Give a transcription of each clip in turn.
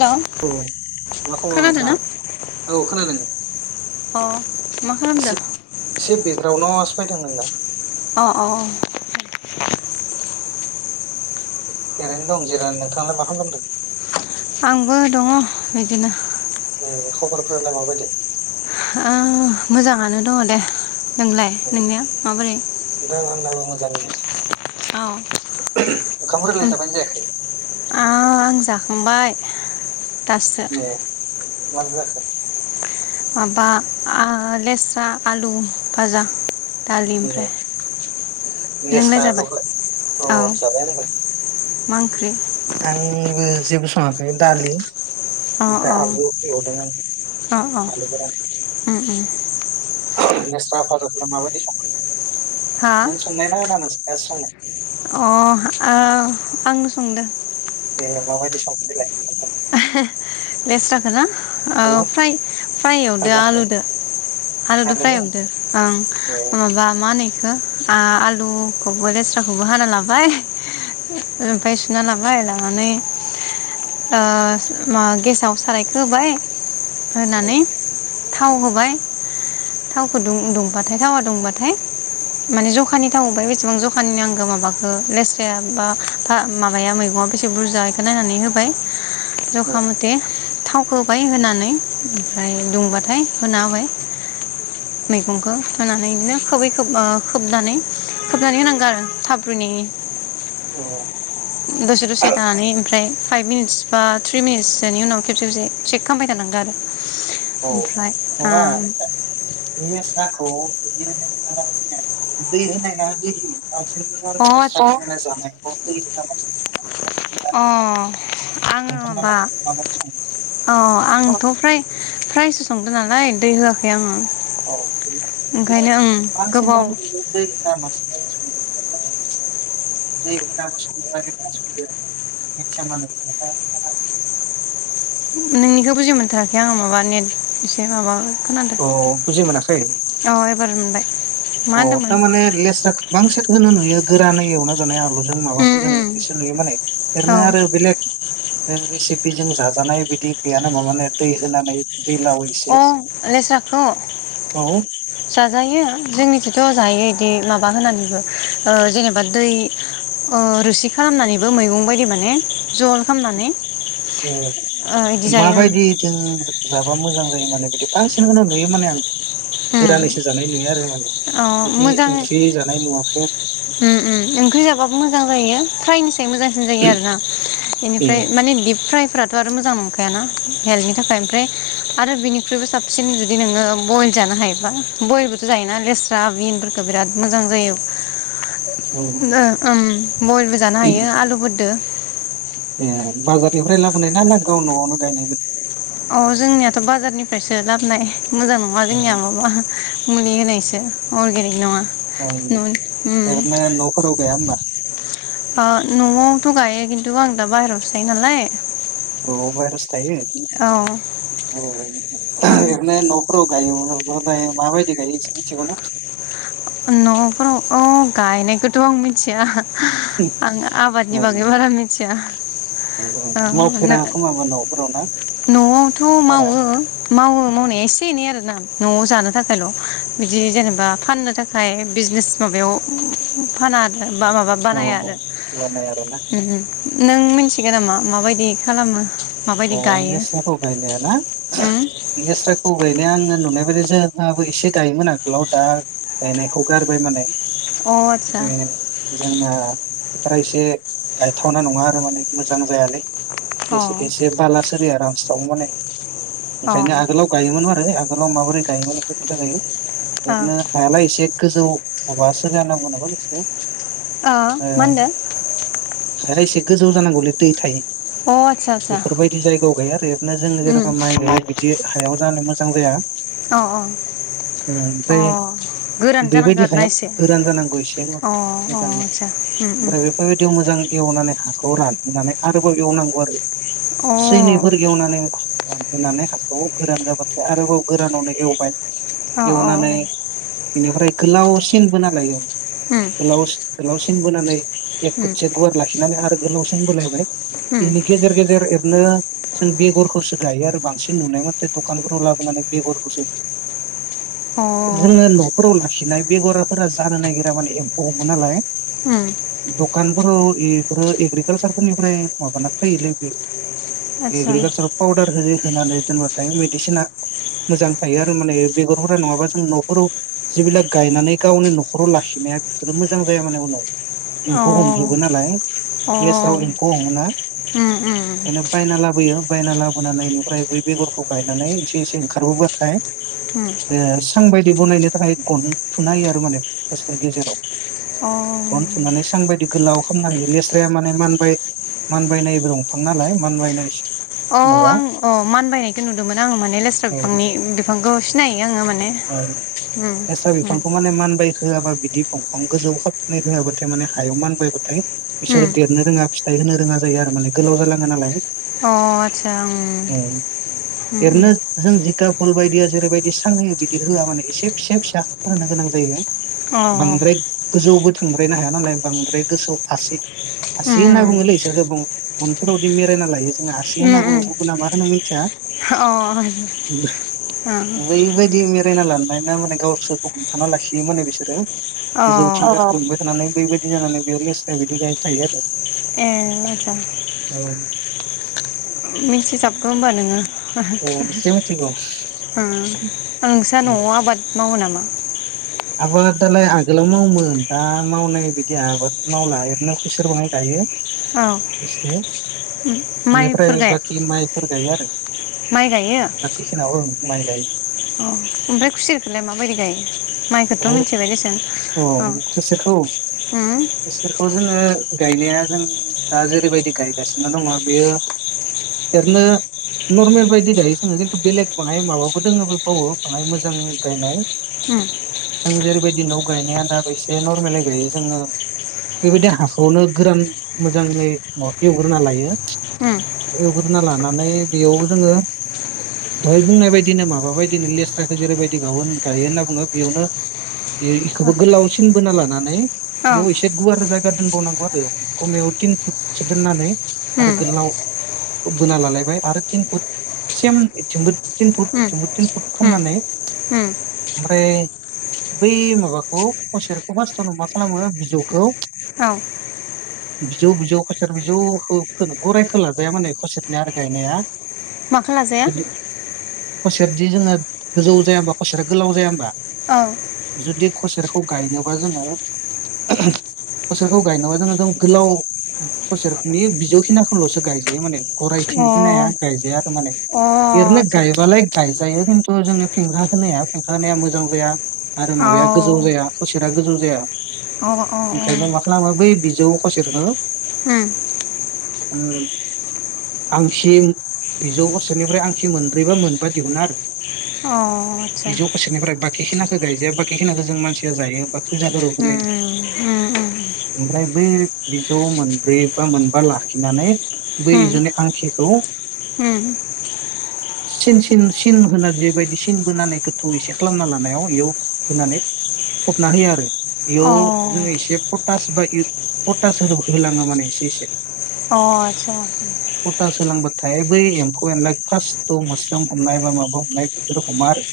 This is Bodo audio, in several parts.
हेल' औ मा खालाम खोनादों ना लांथार औ अ मा खालामदों खोनादोंसे एसे बेकग्राउडआव फाय थांना अ अ ओरैनो दं जिरायनो नोंथाङालाय मा खालाम खालामदों आंबो दङ बिदिनो ए खबरफोरालाय माबाय दे मोजाङानो दङ दे नोंलाय ए नोंनिया माबोरै जायो औ ओंखामफोरालाय जाबायानो जायाखै आं जाखांबाय [unintelligible] दासो ए मा दो जाखो माबा लेस्रा आलु भाजा दालि ए ओमफ्राय नोंलाय लेस्राल'य जाबाय औ होम जाबाय होनबाय मा ओंख्रि आंबो जेबो सङाखै दालि अ अ ओमफ्राय आलु गदों आलु गर ओम ओम नस्राफाज माबायदि संखो हा नों संनाय ना होना नों ए समाय अ आंनो संदो ए माबायदि संदलाय लेस्राखौ ना ओ औ फ्रा फ्रायवदो भाजाखौ आलुदो आलुद आलुजों फ्रायवदो ओं ए माबा मा होनैखौ आलुखौबो लेस्राखौबो हाना लाबाय ओमफ्राय सुना लाबाय लानानै ओ गेसाव सारायख होबाय ओं होनानै थाव होबाय थावखौ दुंबाथाय थावा दुंबाथाय माने जखानि थाव होबाय बेसेबां जखानि नांगौ माबाखौ लेस्राया बा माबाया मैगङा बेसे बुरजा बेखौ नायनानै होबाय औ जखा मथे थावखौ बाय होनानै ओमफ्राय दुंबाथाय होना होबाय मैगंखौ होनानै बिदिनो खोबै खोब ओ खोबनानै खोबनानै होनांगौ आरो थारुनायनि औ दसे दसे थानानै ओमफ्राय फाइभ मिनिटस बा थ्रि मिनिटसोनि उनाव खेबसेबसे चेक खालामामबाय थानांगौ आरो औ ओमफ्राय ओ जा औ बिदि नोंथाङा बुं दै होनाय ना दै होयि आरो [unintelligible] ओमफ्राय जानायखौ [unintelligible] अ आङो नोंथाङा माबा माबायदि सङो अ आंथ' फ्राय फ्रायसो संदों नालाय दै होआखै आङो औ [inaudible] ओंखायनो ओं गोबाव [unintelligible] नोंनिखौ बुजि मोनथाराखै आङो माबा नेट एसे माबा खोनादों अ औ एबार मोनबाय मा औ होनदोंमोन थार माने लेस्रा बांसिन होनो नुयो गोरा नै एवना जानाय आलु जों उम माबाफोरजों उम जों नुयो माने रैनो आरो बेलेग बे रेसिपि जों जाजानाय बिदि गैयाना मा माने दै होनानै दैलाव एसे अ लेस्राखौ औ जाजायो जोंनि ज' जयो बिदि माबा होनानैबो ओ जेनेबा दै रोसि खालामनानैबो मैगं बायदि माने जल खालामनानै ए ओ इदि जायो माबायदि जों जा मोजां जायो माने बिदि बांसिनखौनो नुयो माने आं उम गोरानैसो जानाय नुयो आरो माने अ बिदि मोजाङै ओंख्रि जानाय नुवाखै उम उम ओंख्रि जाबाबो मोजां जायो फ्रायनि साय मोजांसिन जायो आरो आरोना ए बेनिफ्राय माने बिदि फ्राय फ्राराथ' आरो मोजां नंखाय ना हेल्थनि थाखाय ओमफ्राय आरो बिनिख्रुइबो साबसिन जुदि नोङो बइ जानो हायोबा बयलबोथ' जायोना लेस्रा बिनफोरखौ बिराद मोजां जायो। औ ओ उम बयलबो जानो हायो आलुबोदो [inaudible] ए बाजारनिफ्राय लाबोनाय ना ना गाव न'आवनो गायनायमोन। अ जोंनियाथ' बाजारनिफ्रायसो लाबोनाय मोजां नङा जोंनिया माबा मुलि होनायसो अर्गेनिक नङा। औ ओरैनो न'फोराव गाया होमबा [unintelligible] ओ न'आवथ' गायो खिन्थु आं दा बाहेरायावो थायो नालाय औ बाहेरावसो थायो। औ औ ओं ओरैनो न'फोराव गायोबा [unintelligible] फाय माबायदि गायो मिथिगौना न'फोराव औ गायनायखौथ' आं मिथिया आं आबादनि औ बागै बारा मिथिया औ औ मावफेरा खोमाबा न'फोराव ना न'आवथ' बारा मावो मावो मावनाया एसे एनै आरो ना न'आव जानो थाखायल' बिदि जेनेबा फाननो थाखाय बिजनेस माबायाव फाना आ बा माबा औ बानाया आरो बानाय आरोना ओम नों मिनथिगोन नामा माबायदि खालामो माबायदि औ गायो लेस्राखौ गायनायाना उम लेस्राखौ गाय नाया आङो नुनाय बायदि जोंहाबो एसे गायोमोन आगोलाव दा गायनायखौ गारबाय माने अ आतसा ने जोंना फोथार एसे गायथावना नङा आरो माने मोजां जायालै अ से बाला सोरे रानस्राव माने अ ओंखायनो आगोलाव गायोमोन आरो आग गोलाव माबोरै गायोमोन इखो खोनथा जायो ओरैनो ओ हायालाय एसे गोजौ माबा [unintelligible] ओ मा होनदों हाया इसे गोजौ जानांगौलै दै थायो अ आतसा आतसा बेफोरबायदि जायगायाव गाया आरो ओरैनो जों उम जेन'बा माइ गायो बिदि हायाव जानो मोजां जाया अ अ ओम अ ओमफ्राय गोरान जानांगौ बेबायदि आरोना हाया एसे अ गोरान जानांगौ एसे अ मोजां आतसा उम उम ओमफ्राय बेफोरबायदियाव मोजां एवनानै हाखौ रानहोनानै आरोबाव एवनांगौ आरो सैनिफोर गेवनानै रानहोनानै हाखौ गोरान जाबाथाय आरोबाव गोरानावनो एवबाय। अ उम उम अ उम आतसा अ उम एवनानानै। बेनिफ्राय गोलावसिन बोन लायो अ गोलाव गोलावसिन बोनानै एक फुटसे गुवार लाखिनानै आरो गोलावसिन बोलायबाय बिनि। गेजेर गेजेर एरनो जों बेगरखौसो गायो आरो बांसिन नुनाय माथे दखानफोराव लाबोनानै बेगरखौसो जोङो न'फोराव लाखिनाय बेगरफोरा जानो नागिरा माने एम्फौ हमो नालाय दखानफोराव बेफोरो एग्रिकालसार फोरनिफ्राय माबाना। फैयोलै बे। एग्रिकालसाराव पाउडार हो। होनानै दोनबाथाय मेडिसिना मोजां थायो आरो माने बेगरफोरा नङाबा जों न'खराव जिबिलाग गायनानै गावनि न'खराव लाखिनाया बेफोरो मोजां जाया माने उनाव। एम्फौ हमजोबो नालाय लेस्राव एम्फौ हमोना। ओंरोयनो बायना लाबोयो बायना लाबोनानैनिफ्राय बै बेगरखौ गायनानै एसे एसे ओंखारबोबाथाय ओ सां बायदि बनायनो थाखाय गन थुना हायो आरो माने फास्थाव गेजेराव गन थुनानै सां बायदि गोलाव खालामनो हायो लेस्राया माने मानबाय मान। बायनायबो दंफां नालाय मानबायनायस। आं अ मान बायनायखौ नुदोंमोन आं माने लेस्रा औ बिफांनि बिफांखौ। सिनायो आङो माने औ लेस्रा बिफांखौ माने मानबाय होआबा। दि बंफां गोजौ हाबफिनाय होआाथाय माने हायाव मानबायबाथाय। थाय बिसोरो देरनो रोङा फिस थाय होनो रोङा जायो आरो माने गोलाव जालाङो नालाय। औ एरनो जों जिखा कल बायदिया। जेरैबायदि सां बि होआ माने एसे फिसा फिसा होनो गोनां जायो। बांद्राय गोजौबोथां। थांद्रायनो हाया नालाय बांद्राय गोसौ आसि। आसि होनना बुंङोलै इसोरखौ बुं [unintelligible] जों आसि होनना बुङो गुबुना मा होनो मि जा अ बैबायदि मे फायना लानानाया माने गावसो हमथाना लाखियो माने बिसोरो। गोजौथि थांबाय थानानै। बेबायदि जानानै बेयाव लिस्राया बिदि गाय थायो आरो। अ आतचा। औ मिथिजाबगौ होमबा नोङो औ एसे मिथिगौ ओ आं सात न'आव आबाद मावो नामा। [unintelligible] आबो दालाय आगोलाव मावोमोन दा मावनाय बिदि आबाद मावला एरनो खुसे बाङै गायो। औ एसे माइफोर बेनिफ्राय गाया बाखि माइफोर गायो आरो माइ गायो आथिखालाव। माइ गायो। अ ओमफ्राय खुसिरखौलाय माबायदि गायो? माइखौथ' औ मिथिबाय दसां औ अ खुसेरखौ खुसेरखौ जोङो गायनाया जों दा जेरैबायदि गायगासिनो दङ बेयो एरनो नर्मेल बायदि गायो जोङो खिन्थु बेलेग बाय माबाबो दोङोबो बावो बाङाय मोजां गायनाय। उम जों जेरैबायदि न' गायनाया दाब एसे नरमेलै गायो जोङो बेबायदि हाखौआवनो गोरान मोजाङै माबा एवग्रोना लायो उम एवग्रोना लानानै बेयाव जोङो दहाय बुंनाय बदिनो माबा बायदिनो लेस्राखौ जेरैबायदि ग गायो होन्ना बुङो बेयावनो बे औ बेखौबो गोलावसिन बोना लानानै बेयाव एसे गुवार जायगा दोनबावनांगौ आरो खमायाव थिन फुटसो दोननानै आरो उम गोलाव बोना लालायबाय आरो थिन फुट सेमथिंबो थिन उम फुटथिंबो थिन फुट उम खालामनानै उम ओमफ्राय बै माबाखौ खुसेरखौ फार्टावनो मा खालामो बिजौखौ औ बिजौ बिजौ खसेर बिजौ गराइ खोलाजाया मानै खसेरनिया आरो गायनाया माखौ लाजाया खुसेरदि जोङो गोजौ जाया हबा खुसेरा गोलाव जाया होनबा? औ जुदि खसेरखौ खौ गायनोबा जोङो हसेरखौ गायनोबा जोङो गोलाव हसेरनि बिजौखिनाखौल'सो गायजायो माने। अ गरायथिंखि नाया गायजाया आरो माने अ एरनो आदसा गायबालाय गाय जायो खिन्थु जोंनि फेंखा होनायाें होनाया मोजां। जों गैया। आरो माबाया गोजौ जाया खसेरा गोजौ जाया। ओंखायनो मा खालामो बै बिजौ खसा ओम आंख बिजौ गसेनिफ्राय आंसि मोनब्रैबा मोनबा दिहुना आरो। अ आटसा बिजौ खसेरनिफ्राय बाखि गायजाया बाखि खिनाखौ जों मानसिया जायो। फुजाफोराव ओमफ्राय बै बिजौ मोनब्रै बा मोनबा लाखिनानै बै बिजौनि आंखिखौ सिन सिन सिन होना जबायदि सिन बोनानै गोथौ एसे खालामना ला। बेयाव होनानै फबना होयो आरो बेयाव जोङो एसे पटास बा पटास होलाङो माने एसे एसे अ आटसा। खथा सोलांबाथाय बै एम्फौ एनलााय फास्ट' मोस्रोम हमनाय बा माबा हमनाय बेफोर हमा आरो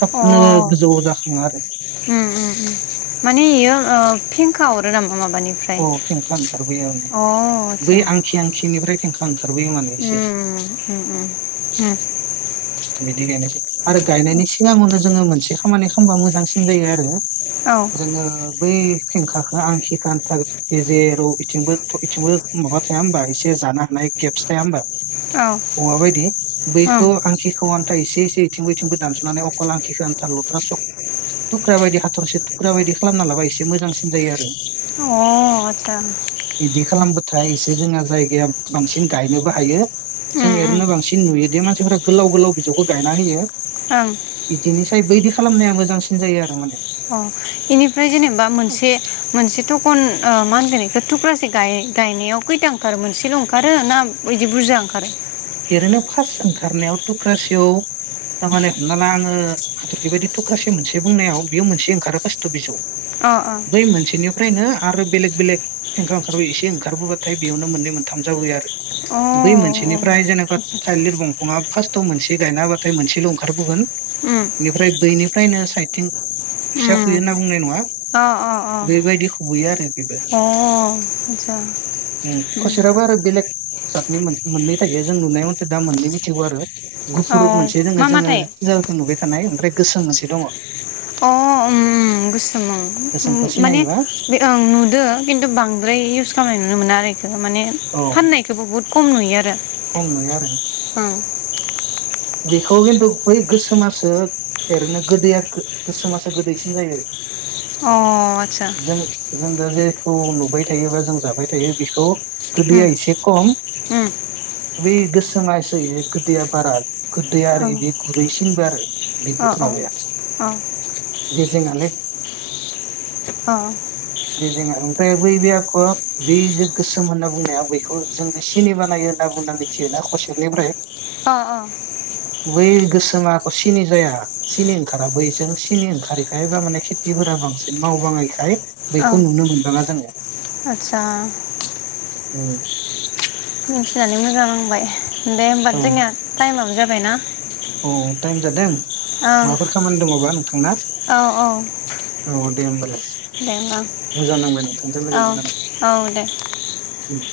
थाबनो। गोजौ जाखाङो आरो। फिंखा हरो नामा? माबानिफ्राय अ फेंखा ओंखारबोयो माने अ बै आचसा आंखि आंखिनिफ्राय फेंखा ओंखारबोयो माने एसे एसे उम उम उम बिदि गायनायसै आरो गायनायनि सिगाङावनो जोङो मोनसे खामानि खालामबा मोजांसिन जायो आरो। औ जोङो बै फेंखाखौ आं हिखथा गेजेराव बिथिंबो इथिंबो माबा थाया होनबा एसे जानो हानाय गेप्स थाया होमबा? औ औवाबायदि बैखौ आं आन्था एसे इसे इथिं बथिं बबो दानस'नानै अखालांखिखौ आन्था लथ्रा सक थुख्रा बायदि हाथरसे थुख्रा बायदि खालामना लाबा इसे मोजांसिन जायो आरो। अ आतसा खालामबोथाय एसे जोंहा जायगाया बांसिन गायनोबो हायो जों उम उम एरैनो बांसिन नुयोदि मानसिफोरा गोलाव गोलाव बिजौखौ गायना होयो। ओं फ्राय बैदि खालामनाया मोजांसिन जायो आरो माने। अ बेनिफ्राय जेनेबा मोनसे मोनसे टकन ओ मा होनगोन एखौ थुख्रासे गाय-गायनायाव खैथा ओंखारो मोनसेल' ओंखारो ना बिदि बुरजा ओंखारो? ओरैनो फार्स्ट ओंखारनायाव थुख्रासेयाव थातामाने हमना ला आङो हाथरखि बायदि थुख्रासे मोनसे बुंनायाव बेयो मोनसे ओंखारो फास्ट' बिजौ। बै मोनसेनिफ्रायनो आरो बेलेग बेलेग खेंख्रा ओंखार बोयो एसे ओंखारबोबाथाय बेयावनो मोननै मोनथाम जाबोयो आरो। अ फ्राय जेन'बा थाइलिर दंफाङा फार्स्टआव मोनसे गायनाबाथाय मोनसेल' ओंखारबोगोन। बेनिफ्राय दैनि फ्रायनो साइथिं फिसा फैयो होनना बुंनाय नङा। अ अ अ बेबायदि खुबैयो आरो बेबो अ आचसा उम सतनि मन्द मोननै थाइजो जों नुनाय मथे दा मोननै मिथिगौ आरो। गुफुर अ' मोनसे जोङो मा जोङो माथाय? जाखौ नुबाय थानाय। मफ्राय गोसोम मोनसे दङ। अ उम गोसोम उम गोसोमखौ माने सिनायोबा बे ओं नुदो खिन्थु बांद्राय इउस खामनाय नुनो मोना आरो माने फाननायखौबो बहुत खम नुयो आरो खमै आरो बेखौ खिन्थु बै गोसोमासो एरैनो गोदैया गोसोमासो गोदैसिन जायो। अ आच्छा औ नुबाय थायोबा जों जाबाय थायो बिखौ गोदैया एसे खम। बे गोसोमासो इयो गोदैय म खथिया बार गोदै आरो बे गुरै थिनबो आरो बेखौ माबाया बे जोंआनो बेजोंआ ओमफ्राय बै बे आख'आ बे जे गोसोम होनना बुंनाया बैखौ जों जे सिनिमा नायो होनना बुंना मिथियोना कसेरनिफ्राय अ अ बेै गो जोंहा एख' सिनि जाया सिनि ओंखारा बैजों सिनि ओंखारैखाय बा माने खेथिफोरा बांसिन मावबाङैखाय बैखौ नुनो मोनबाङा जोङो। आतसा उम मिथिनानै मोजां नांबाय। दे होमबा औ जोंनिया टाइमाबो जा बायना औ टाइम जादों ओं माबाफोर खामानि दङबा नोंथांना औ औ औ दे होनोमबालाय दे होमबा मोजां नांबाय नोंथांजों लोगो औ मोननानै औ दे दे।